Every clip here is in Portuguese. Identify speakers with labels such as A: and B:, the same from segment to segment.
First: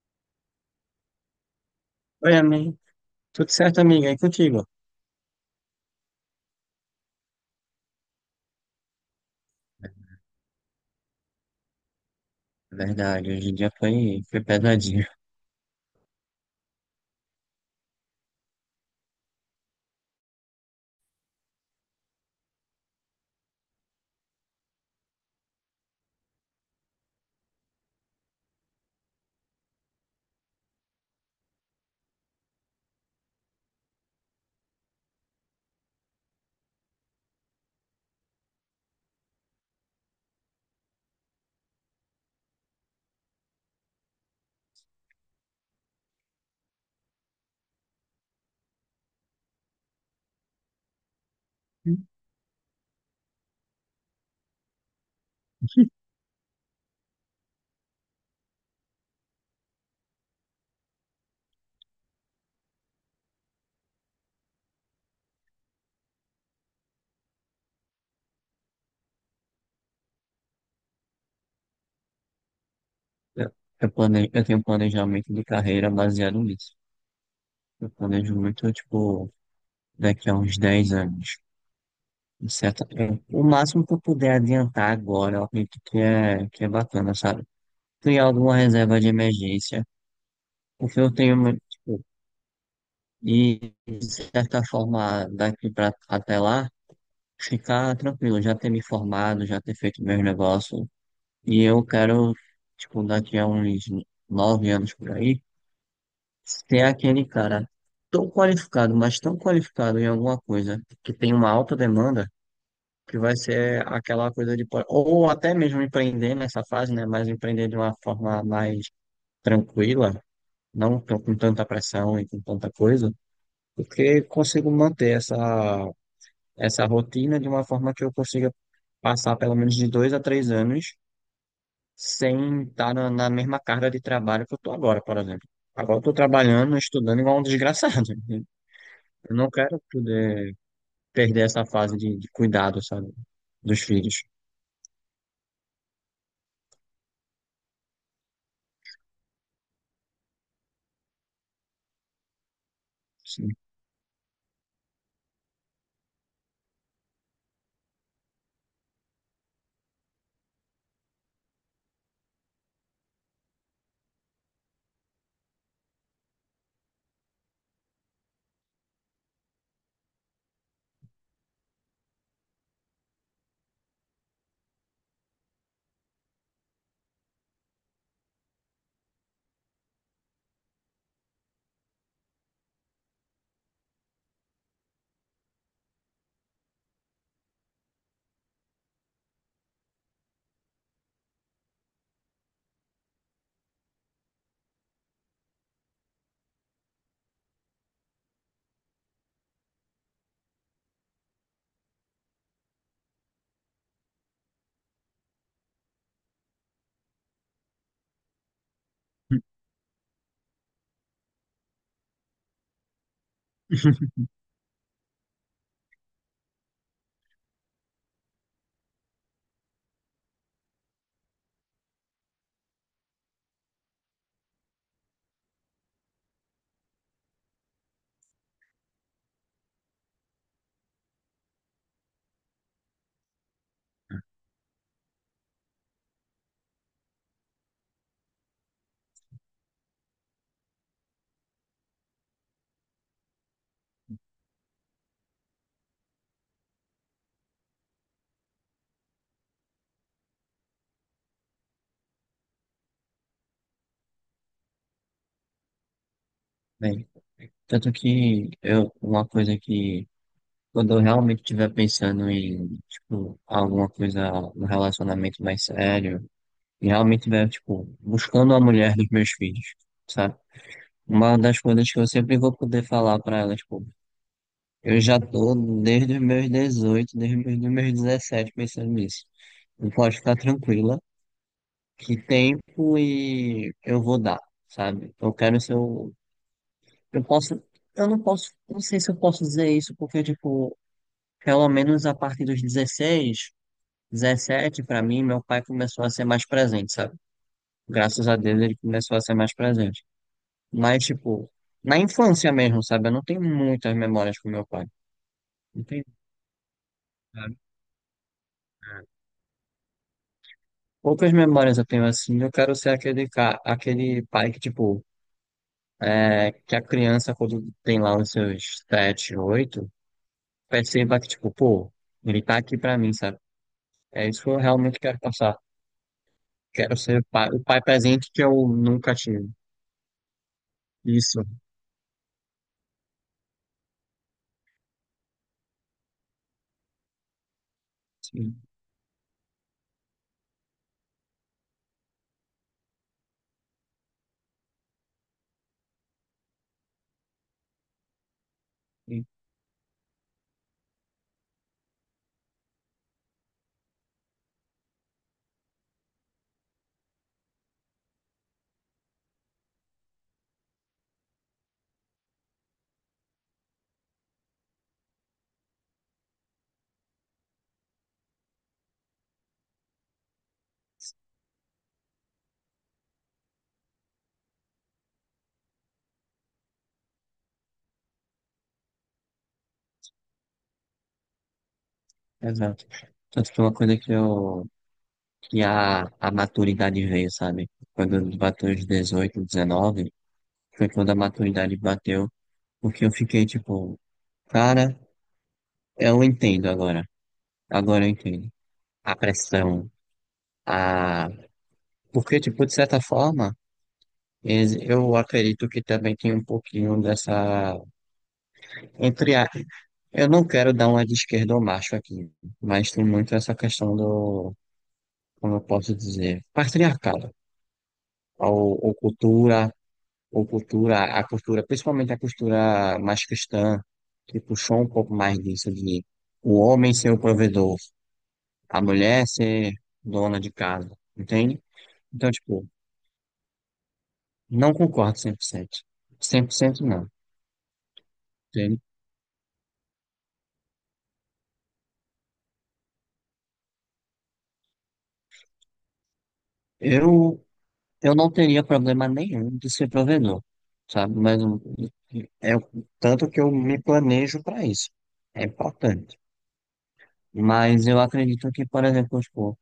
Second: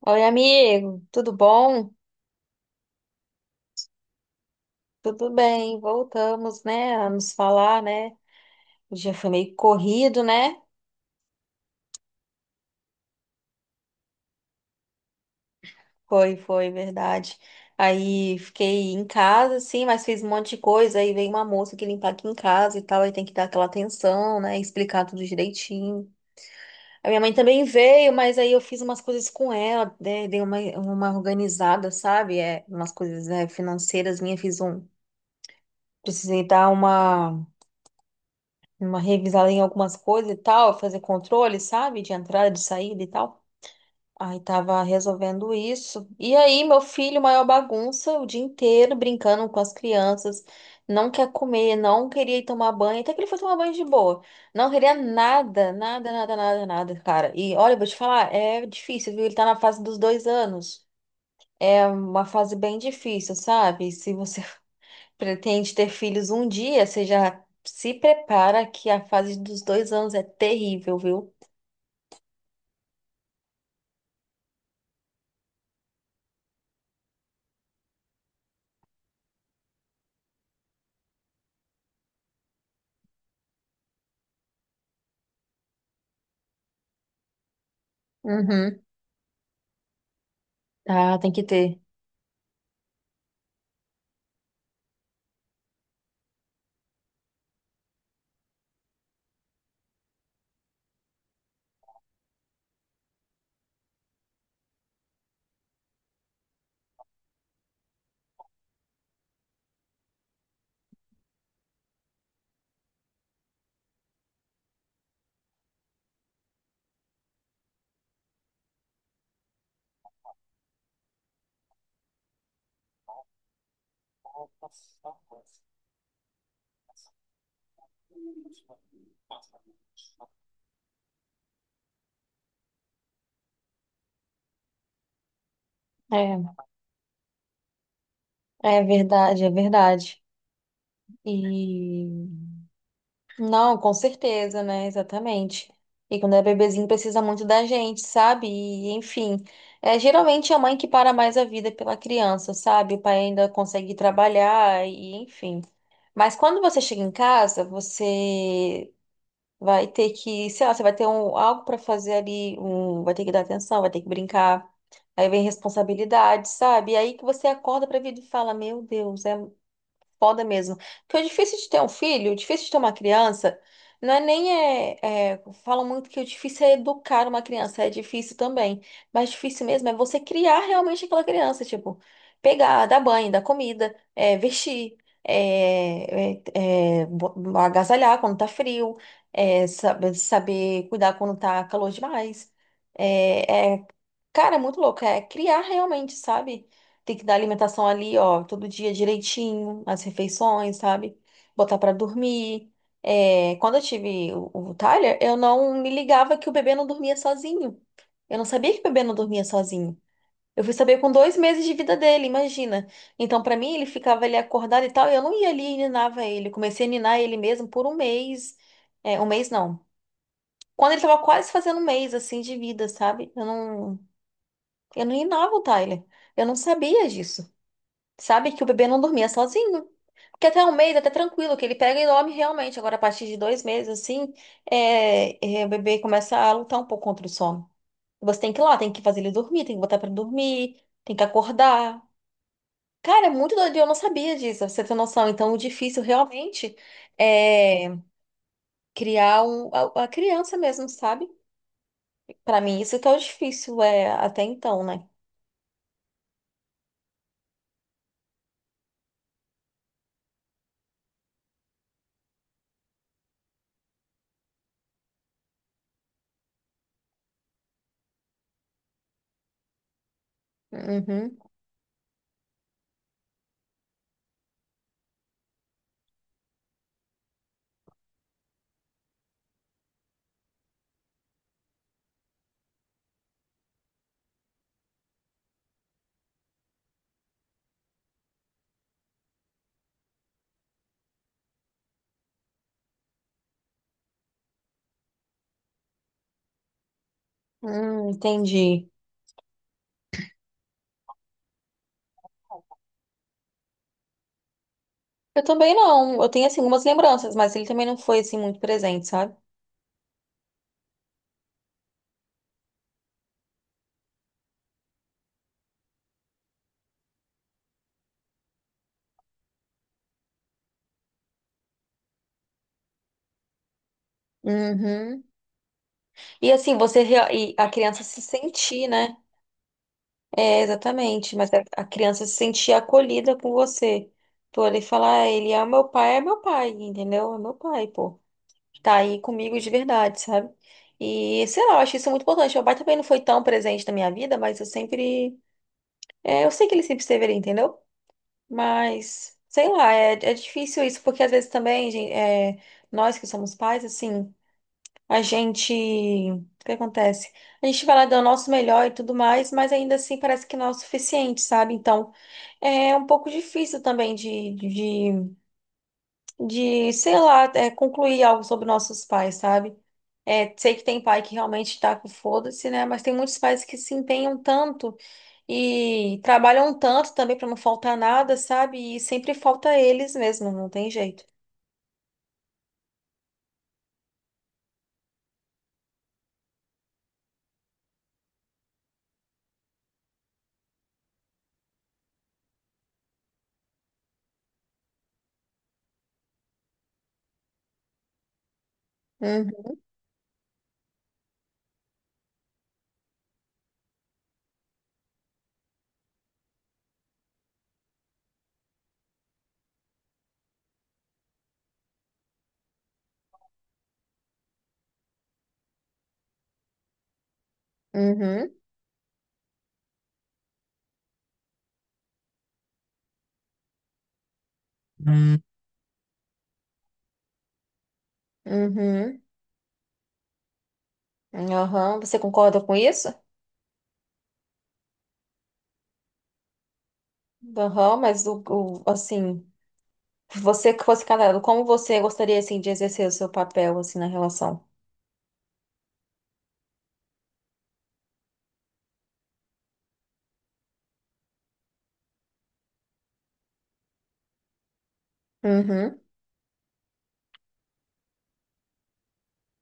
A: Oi, amigo, tudo bom?
B: Oi, amigo. Tudo certo, amiga? E contigo?
A: Tudo bem, voltamos, né, a nos falar, né? O dia foi meio corrido, né?
B: Verdade, hoje em dia foi pesadinho.
A: Foi, foi, verdade. Aí fiquei em casa, sim, mas fiz um monte de coisa. Aí veio uma moça que limpar aqui em casa e tal, aí tem que dar aquela atenção, né? Explicar tudo direitinho. A minha mãe também veio, mas aí eu fiz umas coisas com ela, né, dei uma organizada, sabe? É, umas coisas, né, financeiras minhas, fiz um. Precisei dar uma revisada em algumas coisas e tal, fazer controle, sabe? De entrada, de saída e tal. Aí tava resolvendo isso. E aí, meu filho, maior bagunça o dia inteiro, brincando com as crianças. Não quer comer, não queria ir tomar banho. Até que ele foi tomar banho de boa. Não queria nada, nada, nada, nada, nada, cara. E olha, eu vou te falar, é difícil, viu? Ele tá na fase dos dois anos. É uma fase bem difícil, sabe? Se você pretende ter filhos um dia, você já se prepara que a fase dos dois anos é terrível, viu?
B: Eu, eu tenho um planejamento de carreira baseado nisso. Eu planejo muito, tipo, daqui a uns 10 anos. De certo? Eu- o máximo que eu puder adiantar agora, eu acredito que é bacana, sabe? Criar alguma
A: Uhum.
B: reserva de emergência, porque eu
A: Ah, tem
B: tenho,
A: que
B: muito,
A: ter.
B: tipo, e de certa forma, daqui pra, até lá, ficar tranquilo, já ter me formado, já ter feito meus negócios. E eu quero, tipo, daqui a uns 9 anos por aí, ser aquele cara tão qualificado, mas tão qualificado em alguma coisa que tem uma alta demanda, que vai ser aquela coisa. Ou até mesmo empreender nessa fase, né? Mas empreender de uma forma mais tranquila, não tão- com tanta pressão e com tanta coisa, porque consigo manter essa rotina de uma forma que eu consiga passar pelo menos de 2 a 3 anos, sem estar na mesma carga de trabalho que eu estou agora, por exemplo. Agora eu estou
A: É,
B: trabalhando, estudando igual um desgraçado.
A: é
B: Eu
A: verdade,
B: não
A: é
B: quero
A: verdade.
B: poder
A: E
B: perder essa fase de cuidado, sabe?
A: não,
B: Dos
A: com
B: filhos.
A: certeza, né? Exatamente. E quando é bebezinho precisa muito da gente, sabe? E enfim, é geralmente é a mãe que para mais a vida pela criança, sabe? O pai ainda
B: Sim.
A: consegue trabalhar e enfim. Mas quando você chega em casa, você vai ter que, sei lá, você vai ter um, algo para fazer ali, um, vai ter que dar atenção, vai ter que brincar. Aí vem responsabilidade, sabe? E aí que você acorda pra vida e fala, meu Deus, é foda mesmo. Porque o difícil de ter um filho, o difícil de ter uma criança, não é nem. É, falam muito que o difícil é educar uma criança, é difícil também. Mas difícil mesmo é você criar realmente aquela criança, tipo, pegar, dar banho, dar comida, vestir, agasalhar quando tá frio, é, saber cuidar quando tá calor demais. É, é, cara, é muito louco, é criar realmente, sabe? Tem que dar alimentação ali, ó, todo dia direitinho, as refeições, sabe? Botar pra dormir. É, quando eu tive o Tyler, eu não me ligava que o bebê não dormia sozinho. Eu não sabia que o bebê não dormia sozinho. Eu fui saber com dois meses de vida dele, imagina. Então, pra mim, ele ficava ali acordado e tal, e eu não ia ali e ninava ele. Eu comecei a ninar ele mesmo por um mês. É, um mês não. Quando ele tava quase fazendo um mês, assim, de vida, sabe? Eu não ninava o Tyler. Eu não sabia disso. Sabe que o bebê não dormia sozinho. Porque até um mês, até tranquilo, que ele pega e dorme realmente. Agora, a partir de dois meses, assim, o bebê começa a lutar um pouco contra o sono. Você tem que ir lá, tem que fazer ele dormir, tem que botar pra dormir, tem que acordar. Cara, é muito doido, e eu não sabia disso, pra você ter noção. Então, o difícil realmente é criar a criança mesmo, sabe? Pra mim, isso que é o difícil, é até então, né?
B: Bem, tanto que eu, uma coisa que quando eu realmente estiver pensando em, tipo, alguma coisa, um relacionamento mais sério, e realmente estiver, tipo, buscando a mulher dos meus filhos, sabe? Uma
A: Uhum.
B: das coisas que eu sempre vou poder falar pra ela, tipo, eu já tô desde os meus 18, desde os meus 17 pensando nisso. E pode ficar tranquila, que tempo e eu vou dar, sabe? Eu quero ser o. Eu posso. Eu não posso. Não sei se eu posso dizer isso, porque, tipo, pelo menos a partir dos 16, 17 pra mim, meu pai começou a ser mais presente, sabe? Graças a Deus ele
A: Entendi.
B: começou a ser mais presente. Mas, tipo, na infância mesmo, sabe? Eu não tenho muitas memórias com meu pai.
A: Eu também
B: Entendi,
A: não. Eu tenho, assim, algumas lembranças, mas
B: cara.
A: ele também não foi, assim, muito presente, sabe?
B: Poucas memórias eu tenho assim. Eu quero ser aquele, aquele pai que, tipo, é, que a criança, quando tem lá os seus sete, oito, perceba que, tipo, pô, ele tá aqui pra mim, sabe? É isso que eu realmente quero
A: Uhum.
B: passar.
A: E, assim,
B: Quero ser pai-
A: e
B: o
A: a
B: pai
A: criança se
B: presente que eu
A: sentir,
B: nunca
A: né?
B: tive.
A: É, exatamente.
B: Isso,
A: Mas a criança se sentir acolhida com você. Pô, ele falar, "Ah, ele é meu pai, entendeu? É meu pai, pô.
B: sim,
A: Tá aí comigo de verdade, sabe?" E, sei lá, eu acho isso muito importante. Meu pai também não foi tão presente na minha vida, mas eu sempre, é, eu sei que ele sempre esteve ali, entendeu?
B: sim,
A: Mas, sei lá, é, difícil isso, porque às vezes também, nós que somos pais, assim, a gente. O que acontece? A gente vai lá dar o nosso melhor e tudo mais, mas ainda assim parece que não é o suficiente, sabe? Então, é um pouco difícil também de, de sei lá, concluir algo sobre nossos pais, sabe? É, sei que tem pai que realmente tá com foda-se, né? Mas tem muitos pais que se empenham tanto. E trabalham tanto também para não faltar nada, sabe? E sempre falta eles mesmo, não tem jeito.
B: exato. Tanto que é uma coisa que eu, que a maturidade veio, sabe? Quando eu bateu os 18, 19 foi quando a maturidade bateu, porque eu fiquei, tipo, cara. Eu entendo agora. Agora eu entendo. A
A: Uhum,
B: pressão. A. Porque, tipo, de certa forma, eu acredito que também tem um pouquinho dessa. Entre a. Eu não quero dar uma de esquerda ou macho aqui, mas tem muito essa questão do. Como eu posso dizer? Patriarcado.
A: uhum,
B: Ou cultura, ou cultura, a cultura, principalmente a cultura mais cristã, que puxou um pouco mais
A: hum,
B: disso de o homem ser o provedor, a
A: uhum,
B: mulher ser dona de casa, entende?
A: aham. Você
B: Então,
A: concorda
B: tipo,
A: com isso?
B: não concordo cem por cento não.
A: Aham, mas
B: Entende?
A: assim, você que fosse casado, como você gostaria assim de exercer o seu papel assim na relação?
B: Eu, eu não teria problema nenhum de ser provedor, sabe? Mas é o tanto que eu me planejo para isso. É
A: Uhum,
B: importante. Mas eu acredito que, por exemplo, tipo,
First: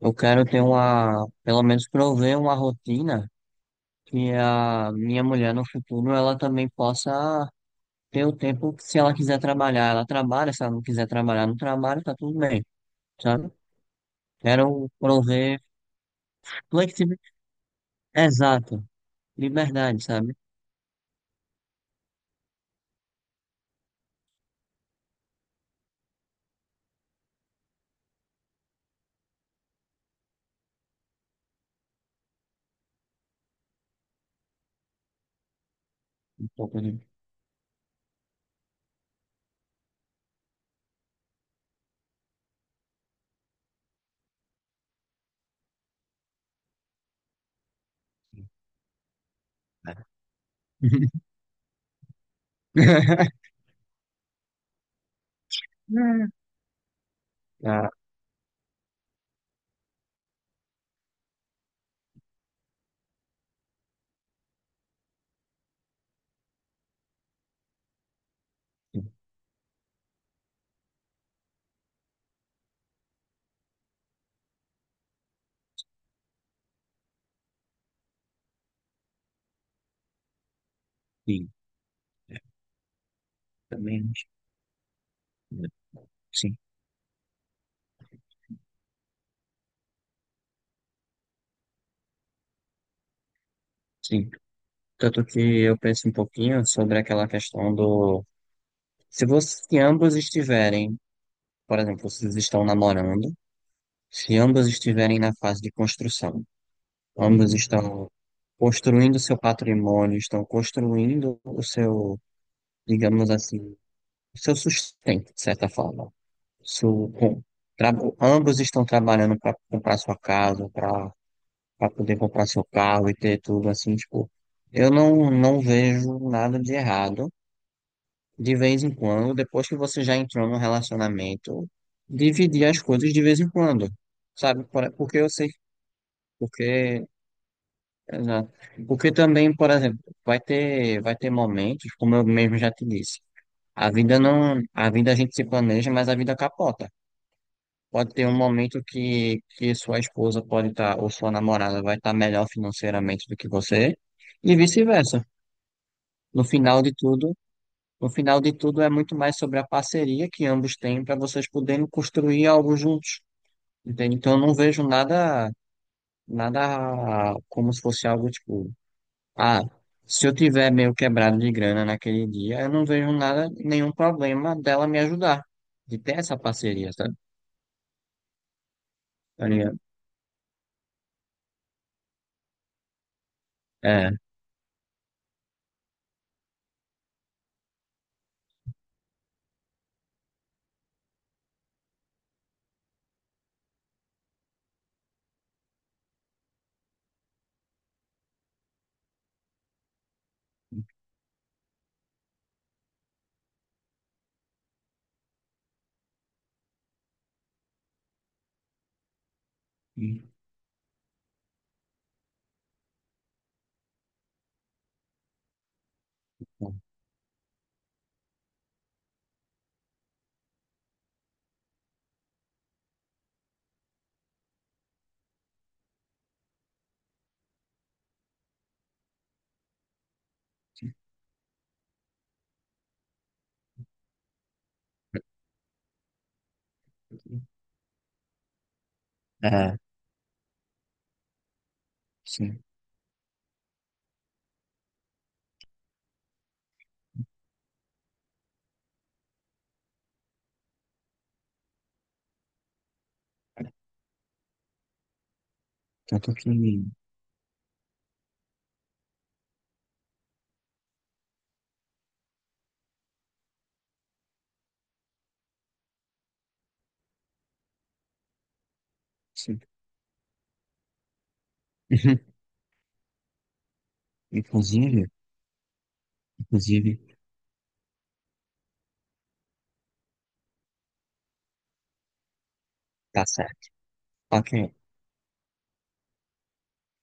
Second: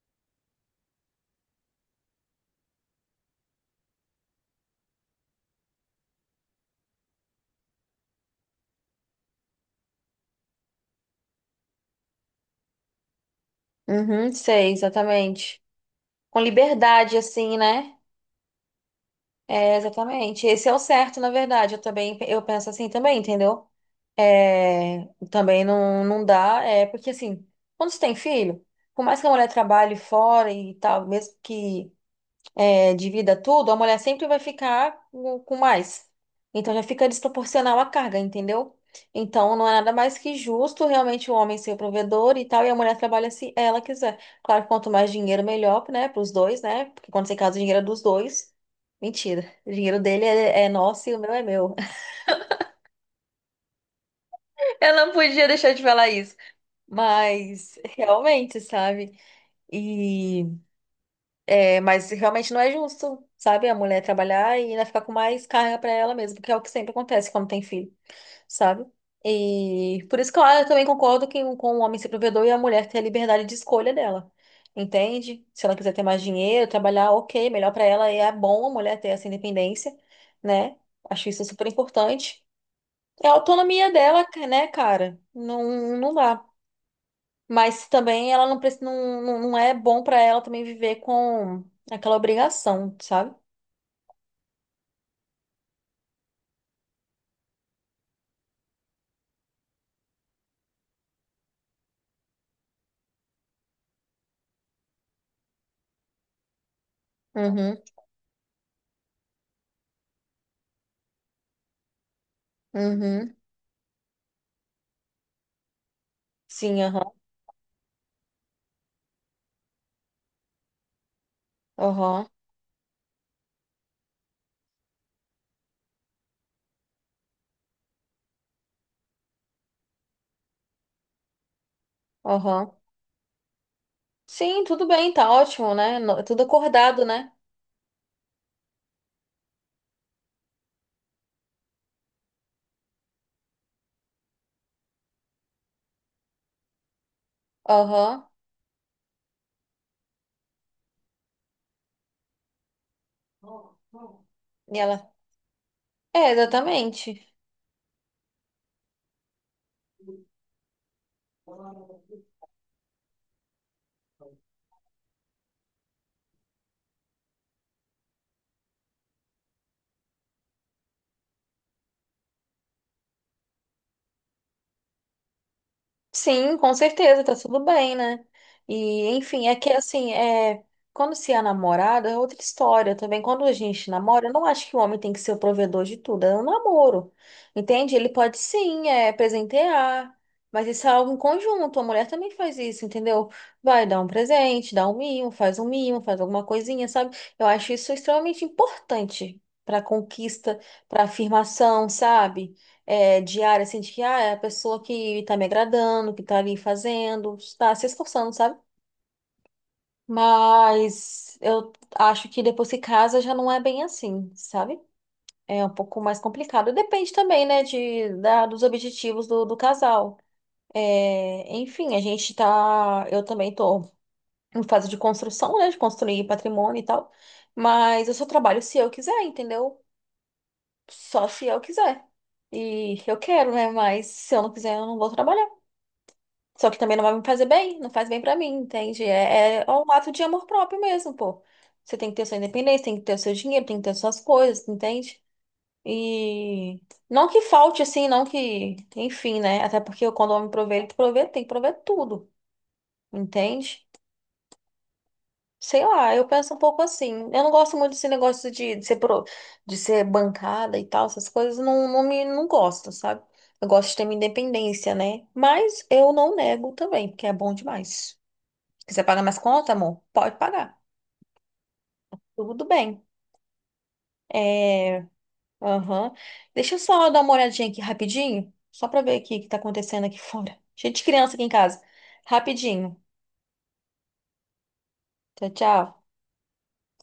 B: eu quero ter uma, pelo menos prover uma rotina que a minha mulher no futuro ela também possa ter o tempo que se ela quiser trabalhar, ela trabalha, se ela não quiser trabalhar, não trabalha, tá tudo bem, sabe?
A: uhum, sei,
B: Quero prover
A: exatamente. Com liberdade
B: flexibilidade.
A: assim, né?
B: Exato.
A: É,
B: Liberdade, sabe?
A: exatamente. Esse é o certo, na verdade. Eu também, eu penso assim também, entendeu? É, também não, não dá, é porque assim, quando você tem filho, por mais que a mulher trabalhe fora e tal, mesmo que divida tudo, a mulher sempre vai ficar com mais.
B: Um
A: Então
B: pouco,
A: já
B: né?
A: fica desproporcional a carga, entendeu? Então não é nada mais que justo realmente o homem ser o provedor e tal, e a mulher trabalha se ela quiser. Claro que quanto mais dinheiro, melhor, né, para os dois, né? Porque quando você casa, o dinheiro é dos dois. Mentira, o dinheiro dele é nosso e o meu é meu. Eu não podia deixar de falar isso. Mas
B: Ah,
A: realmente, sabe? E. É, mas realmente não é justo, sabe? A mulher trabalhar e ainda ficar com mais carga pra ela mesma, porque é o que sempre acontece quando tem filho, sabe? E por isso que eu também concordo que, com o homem ser provedor e a mulher ter a liberdade de escolha dela, entende? Se ela quiser ter mais dinheiro, trabalhar, ok, melhor pra ela, e é bom a mulher ter essa independência, né? Acho isso
B: sim.
A: super
B: É,
A: importante. É a autonomia
B: também.
A: dela, né, cara? Não, não dá.
B: Sim,
A: Mas também ela não, não, não não é bom pra ela também viver com aquela obrigação, sabe?
B: sim. Tanto que eu penso um pouquinho sobre aquela questão do. Se você, se ambos estiverem, por exemplo, vocês estão namorando, se ambos estiverem na fase de construção, ambos
A: Uhum,
B: estão construindo seu patrimônio, estão construindo o seu, digamos
A: uhum.
B: assim, o seu sustento, de certa forma.
A: Sim,
B: Su-
A: aham,
B: com- tra- ambos estão trabalhando para comprar sua casa, para poder
A: aham,
B: comprar seu carro e ter tudo assim, tipo, eu não vejo nada de errado. De vez em quando, depois que você já entrou no relacionamento, dividir
A: aham.
B: as coisas de vez em quando,
A: Sim,
B: sabe?
A: tudo
B: Por-
A: bem,
B: Porque
A: tá
B: eu sei,
A: ótimo, né? Tudo acordado,
B: porque,
A: né?
B: exato. Porque também, por exemplo, vai ter momentos, como eu mesmo já te disse, a vida não, a vida a gente se planeja, mas a vida capota. Pode ter
A: Aham.
B: um momento que sua esposa pode estar, ou sua namorada vai estar melhor financeiramente do que você, e
A: E ela.
B: vice-versa.
A: É,
B: No final de
A: exatamente.
B: tudo, no final de tudo é muito mais sobre a parceria que ambos têm para vocês poderem construir algo juntos. Entende? Então eu não vejo nada como se fosse algo tipo, ah, se eu tiver meio quebrado de grana naquele dia, eu não vejo nada, nenhum problema dela me ajudar, de ter essa
A: Sim, com
B: parceria, sabe?
A: certeza, tá tudo bem, né? E, enfim,
B: Tá
A: é que
B: ligado?
A: assim, quando se é namorado é outra história também. Quando a gente
B: É.
A: namora, eu não acho que o homem tem que ser o provedor de tudo, é um namoro, entende? Ele pode sim, presentear, mas isso é algo em conjunto, a mulher também faz isso, entendeu? Vai dar um presente, dá um mimo, faz alguma coisinha, sabe? Eu acho isso extremamente importante pra conquista, pra afirmação, sabe? É, diária, assim, de que ah, é a pessoa que tá me agradando, que tá ali fazendo, tá se esforçando, sabe? Mas eu acho que depois que casa já não é bem assim, sabe? É um pouco mais complicado. Depende também, né, de, da, dos objetivos do casal. É, enfim, a gente tá. Eu também tô em fase de construção, né, de construir patrimônio e tal. Mas eu só trabalho se eu quiser, entendeu? Só se eu quiser. E eu quero, né? Mas se eu não quiser, eu não vou trabalhar. Só que também não vai me fazer bem, não faz bem pra mim, entende? É
B: É.
A: um ato de amor próprio mesmo, pô. Você tem que ter sua
B: Sim,
A: independência, tem que ter o seu dinheiro, tem que ter suas coisas, entende? E não que falte assim, não que, enfim, né? Até porque quando o homem provê, ele provê, tem que prover tudo, entende? Sei lá, eu
B: tanto que,
A: penso um pouco assim. Eu não gosto muito desse negócio de de ser bancada e tal, essas coisas, não, não me não gosto, sabe? Eu gosto de ter minha independência, né? Mas eu não nego também, porque é bom demais. Precisa pagar mais
B: sim.
A: conta, amor? Pode pagar. Tudo bem. É,
B: Inclusive,
A: aham. Deixa eu
B: inclusive,
A: só dar uma olhadinha aqui rapidinho, só pra ver aqui o que tá acontecendo aqui fora. Cheio de criança aqui em casa. Rapidinho.
B: tá certo. Ok,
A: Tchau, tchau.